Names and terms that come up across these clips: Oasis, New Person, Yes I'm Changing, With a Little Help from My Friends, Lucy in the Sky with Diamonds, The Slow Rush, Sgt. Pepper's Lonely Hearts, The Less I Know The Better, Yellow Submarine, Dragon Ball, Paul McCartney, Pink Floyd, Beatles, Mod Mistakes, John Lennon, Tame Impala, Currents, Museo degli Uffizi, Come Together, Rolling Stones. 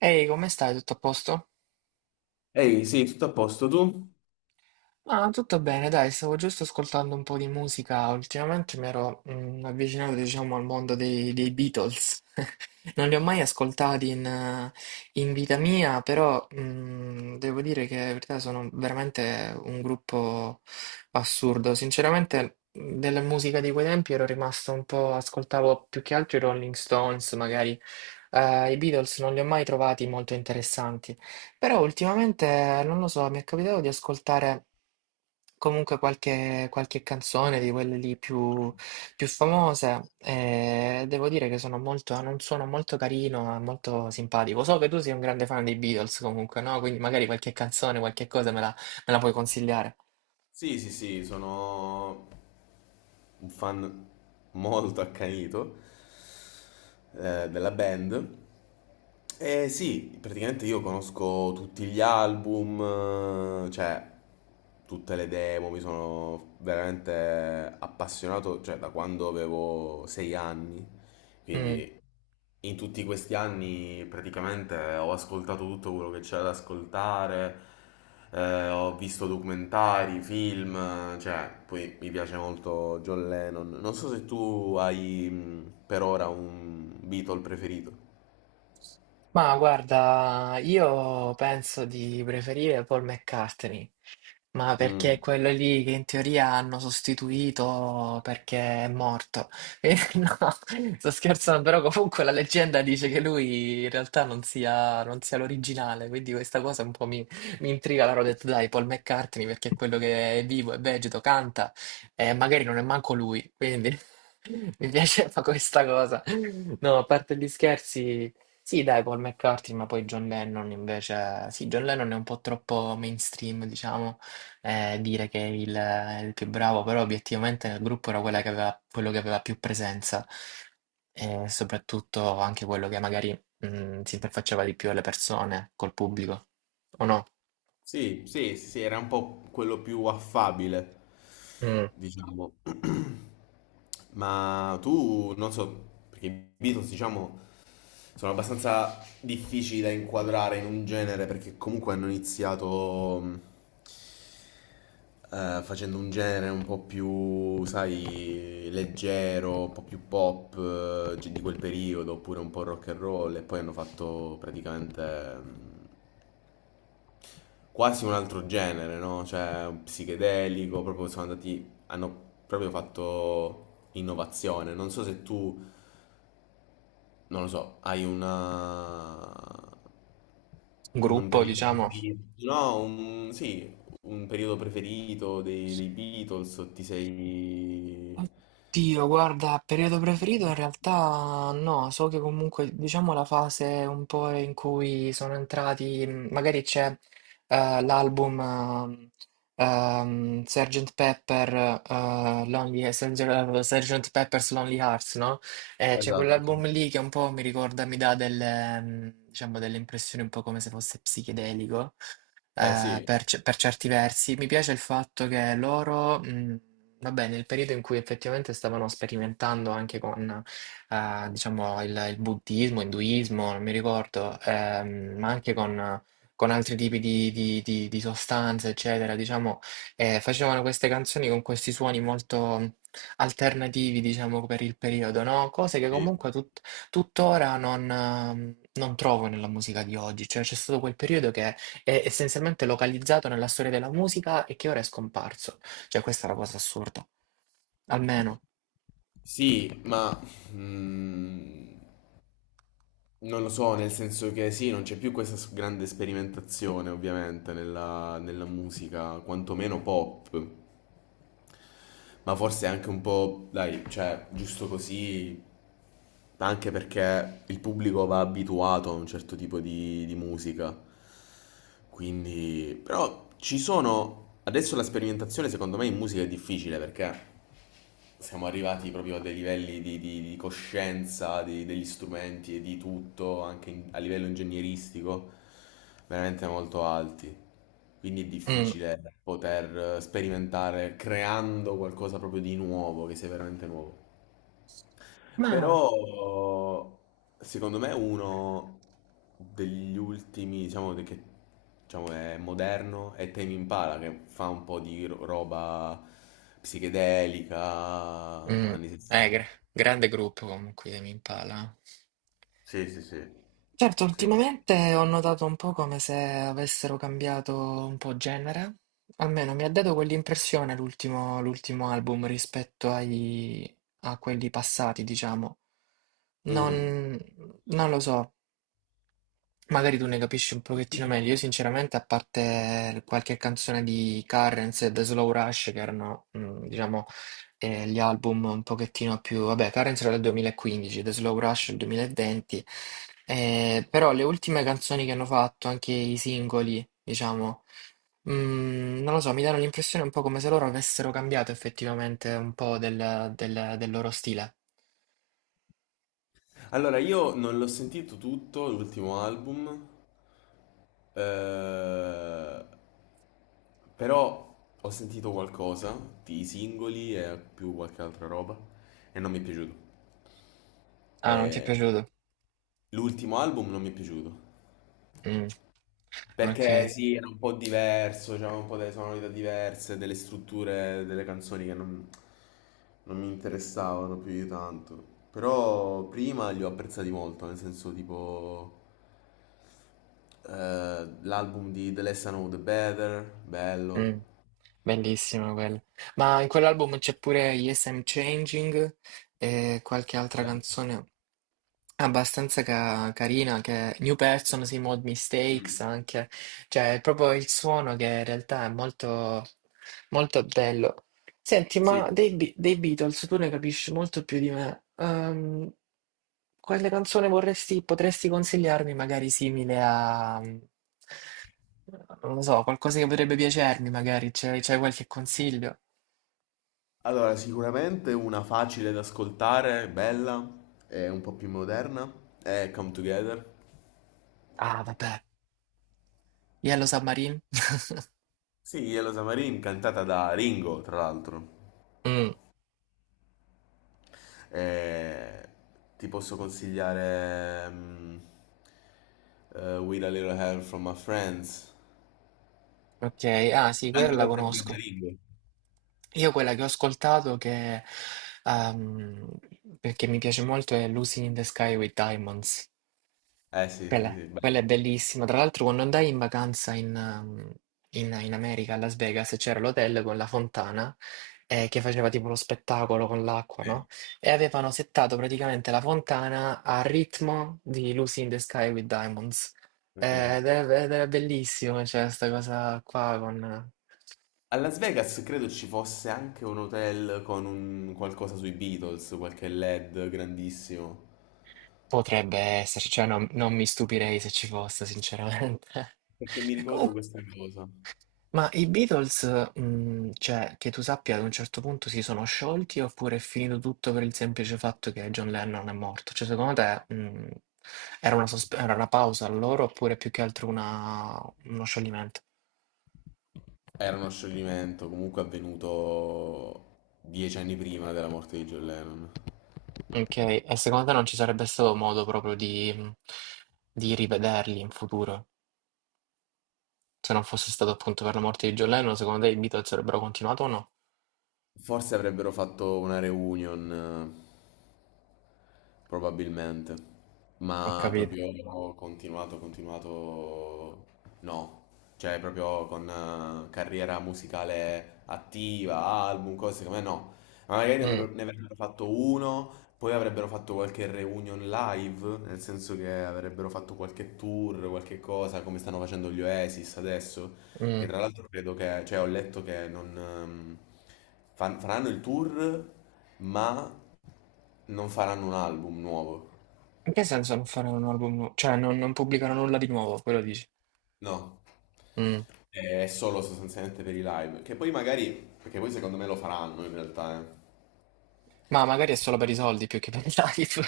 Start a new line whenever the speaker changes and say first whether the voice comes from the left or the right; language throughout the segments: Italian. right: Ehi, come stai? Tutto a posto?
left: Ehi, sì, tutto a posto, tu?
right: Ah, tutto bene, dai, stavo giusto ascoltando un po' di musica. Ultimamente mi ero avvicinato, diciamo, al mondo dei Beatles. Non li ho mai ascoltati in in vita mia, però devo dire che in verità sono veramente un gruppo assurdo. Sinceramente, della musica di quei tempi ero rimasto un po', ascoltavo più che altro i Rolling Stones, magari. I Beatles non li ho mai trovati molto interessanti. Però ultimamente, non lo so, mi è capitato di ascoltare comunque qualche canzone di quelle lì più famose, e devo dire che sono molto, hanno un suono molto carino e molto simpatico. So che tu sei un grande fan dei Beatles comunque, no? Quindi magari qualche canzone, qualche cosa me la puoi consigliare.
left: Sì, sì, sì, sono un fan molto accanito della band. E sì, praticamente io conosco tutti gli album, cioè tutte le demo, mi sono veramente appassionato, cioè da quando avevo 6 anni.
right: Mm.
left: Quindi in tutti questi anni praticamente ho ascoltato tutto quello che c'era da ascoltare, ho visto documentari, film, cioè poi mi piace molto John Lennon. Non so se tu hai per ora un Beatle preferito.
right: Ma guarda, io penso di preferire Paul McCartney. Ma perché è
left: Mm.
right: quello lì che in teoria hanno sostituito perché è morto. No, sto scherzando, però comunque la leggenda dice che lui in realtà non sia l'originale, quindi questa cosa un po' mi intriga. Allora ho detto dai, Paul McCartney perché è quello che è vivo, è vegeto, canta e magari non è manco lui, quindi mi piaceva questa cosa. No, a parte gli scherzi. Sì, dai, Paul McCartney, ma poi John Lennon invece. Sì, John Lennon è un po' troppo mainstream, diciamo, dire che è il più bravo, però obiettivamente nel gruppo era quello che aveva più presenza, e soprattutto anche quello che magari si interfacciava di più alle persone, col pubblico, o no?
left: Sì, sì, sì, era un po' quello più affabile,
right: Mm.
left: diciamo. Ma tu, non so, perché i Beatles, diciamo... sono abbastanza difficili da inquadrare in un genere perché comunque hanno iniziato facendo un genere un po' più, sai, leggero, un po' più pop di quel periodo, oppure un po' rock and roll e poi hanno fatto praticamente mh, quasi un altro genere, no? Cioè, un psichedelico, proprio sono andati, hanno proprio fatto innovazione. Non so se tu, non lo so, hai una un
right: Gruppo,
left: periodo
right: diciamo.
left: preferito, no, un, sì, un periodo preferito dei Beatles, o ti sei...
right: Oddio, guarda, periodo preferito in realtà no. So che comunque diciamo la fase un po' in cui sono entrati, magari c'è l'album Sgt. Sgt. Pepper's Lonely Hearts, no? C'è
left: Esatto, sì.
right: quell'album lì che un po' mi ricorda, mi dà delle, diciamo, delle impressioni un po' come se fosse psichedelico,
left: Eh sì,
right: per certi versi. Mi piace il fatto che loro, vabbè, nel periodo in cui effettivamente stavano sperimentando anche con, diciamo, il buddismo, induismo, non mi ricordo, ma anche con altri tipi di sostanze, eccetera, diciamo, facevano queste canzoni con questi suoni molto alternativi, diciamo, per il periodo, no? Cose che
left: sì.
right: comunque tuttora non, non trovo nella musica di oggi, cioè c'è stato quel periodo che è essenzialmente localizzato nella storia della musica e che ora è scomparso. Cioè, questa è la cosa assurda. Almeno.
left: Sì, ma mm, non lo so, nel senso che sì, non c'è più questa s- grande sperimentazione ovviamente nella musica, quantomeno pop. Ma forse anche un po', dai, cioè, giusto così, anche perché il pubblico va abituato a un certo tipo di musica. Quindi, però ci sono, adesso la sperimentazione secondo me in musica è difficile perché siamo arrivati proprio a dei livelli di coscienza di- degli strumenti e di tutto, anche in- a livello ingegneristico, veramente molto alti. Quindi è
right: Mm.
left: difficile poter sperimentare creando qualcosa proprio di nuovo, che sia veramente nuovo.
right: Ma
left: Però secondo me è uno degli ultimi, diciamo, de- che diciamo, è moderno, è Tame Impala che fa un po' di ro- roba psichedelica,
right: mm.
left: anni 60.
right: Eh, gra- grande gruppo comunque di Tame Impala. Eh,
left: Sì, sì, sì.
right: certo,
left: Sì.
right: ultimamente ho notato un po' come se avessero cambiato un po' genere. Almeno mi ha dato quell'impressione l'ultimo album rispetto a quelli passati, diciamo.
left: Mm.
right: Non, non lo so. Magari tu ne capisci un pochettino meglio. Io sinceramente, a parte qualche canzone di Currents e The Slow Rush, che erano, mm, diciamo, gli album un pochettino più. Vabbè, Currents era del 2015, The Slow Rush del 2020, però le ultime canzoni che hanno fatto, anche i singoli, diciamo, mm, non lo so, mi danno l'impressione un po' come se loro avessero cambiato effettivamente un po' del loro stile.
left: Allora, io non l'ho sentito tutto, l'ultimo album, eh, però ho sentito qualcosa di singoli e più qualche altra roba e non mi è piaciuto.
right: Ah, non ti è
left: Eh,
right: piaciuto?
left: l'ultimo album non mi è piaciuto.
right: Mm,
left: Perché
right: ok.
left: sì, era un po' diverso, c'era un po' delle sonorità diverse, delle strutture delle canzoni che non, non mi interessavano più di tanto. Però prima li ho apprezzati molto, nel senso tipo l'album di The Less I Know The Better, bello.
right: Mh, bellissimo quello. Ma in quell'album c'è pure Yes I'm Changing e qualche altra
left: Esatto.
right: canzone abbastanza carina che è New Person, sì, Mod Mistakes
left: Mm.
right: anche. Cioè, è proprio il suono che in realtà è molto, molto bello. Senti,
left: Sì.
right: ma dei Beatles tu ne capisci molto più di me. Quale canzone vorresti, potresti consigliarmi, magari simile a, mm, non lo so, qualcosa che potrebbe piacermi, magari c'è qualche consiglio?
left: Allora, sicuramente una facile da ascoltare, bella, e un po' più moderna, è Come Together.
right: Ah, vabbè, Yellow Submarine?
left: Sì, Yellow Submarine cantata da Ringo, tra l'altro.
right: Mm,
left: Eh, ti posso consigliare With a Little Help from My Friends.
right: ok, ah sì, quella
left: Cantata
right: la
left: sempre da
right: conosco.
left: Ringo.
right: Io quella che ho ascoltato che, ehm, perché mi piace molto è Lucy in the Sky with Diamonds.
left: Eh sì, sì,
right: Quella,
left: sì,
right: quella è
left: bello,
right: bellissima. Tra l'altro, quando andai in vacanza in, in America, a Las Vegas, c'era l'hotel con la fontana, che faceva tipo lo spettacolo con l'acqua,
left: sì,
right: no? E avevano settato praticamente la fontana a ritmo di Lucy in the Sky with Diamonds.
left: ok.
right: Ed era bellissimo, cioè, sta cosa qua con.
left: A Las Vegas credo ci fosse anche un hotel con un qualcosa sui Beatles, qualche LED grandissimo.
right: Potrebbe esserci, cioè non, non mi stupirei se ci fosse, sinceramente.
left: Perché mi ricordo
right: Comunque.
left: questa cosa.
right: Ma i Beatles, mhmm, cioè, che tu sappia, ad un certo punto si sono sciolti oppure è finito tutto per il semplice fatto che John Lennon è morto? Cioè, secondo te, mhmm, era una sosp era una pausa a loro oppure più che altro una uno scioglimento?
left: Era uno scioglimento comunque avvenuto 10 anni prima della morte di John Lennon.
right: Okay, e secondo te non ci sarebbe stato modo proprio di mhmm, di rivederli in futuro? Se non fosse stato appunto per la morte di John Lennon, secondo te i Beatles avrebbero continuato o no?
left: Forse avrebbero fatto una reunion, probabilmente,
right: Ho
left: ma
right: capito.
left: proprio continuato, continuato, no, cioè proprio con carriera musicale attiva, album, cose come no. Ma magari ne
right: Mh,
left: avrebbero ne avrebbero fatto uno, poi avrebbero fatto qualche reunion live, nel senso che avrebbero fatto qualche tour, qualche cosa, come stanno facendo gli Oasis adesso. Che
right: mh.
left: tra l'altro credo che, cioè ho letto che non fan- faranno il tour, ma non faranno un album nuovo.
right: In che senso non fare un album nu cioè non pubblicare nulla di nuovo, quello dici?
left: No,
right: Mh.
left: è solo sostanzialmente per i live. Che poi magari, perché poi secondo me lo faranno in realtà, eh.
right: Ma magari è
left: Sì.
right: solo per i soldi più che per i live.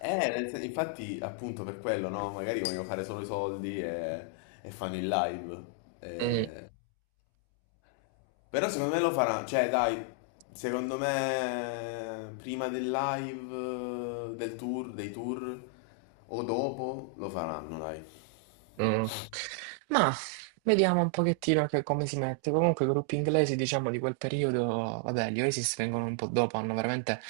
left: Nel sen- infatti appunto per quello, no? Magari vogliono fare solo i soldi e fanno il live. Eh, Però secondo me lo farà, cioè dai, secondo me prima del live, del tour, dei tour, o dopo lo faranno, dai.
right: Mm. Ma vediamo un pochettino che come si mette. Comunque i gruppi inglesi, diciamo, di quel periodo, vabbè, gli Oasis vengono un po' dopo, hanno veramente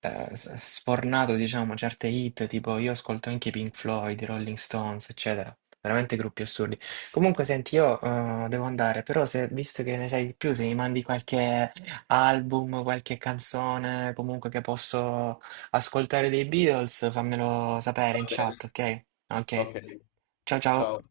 right: sfornato, diciamo, certe hit, tipo io ascolto anche i Pink Floyd, i Rolling Stones, eccetera. Veramente gruppi assurdi. Comunque, senti, io devo andare, però se, visto che ne sai di più, se mi mandi qualche album, qualche canzone, comunque che posso ascoltare dei Beatles, fammelo sapere in
left: Va bene.
right: chat, ok? Okay,
left: Ok,
right: ciao ciao.
left: ciao.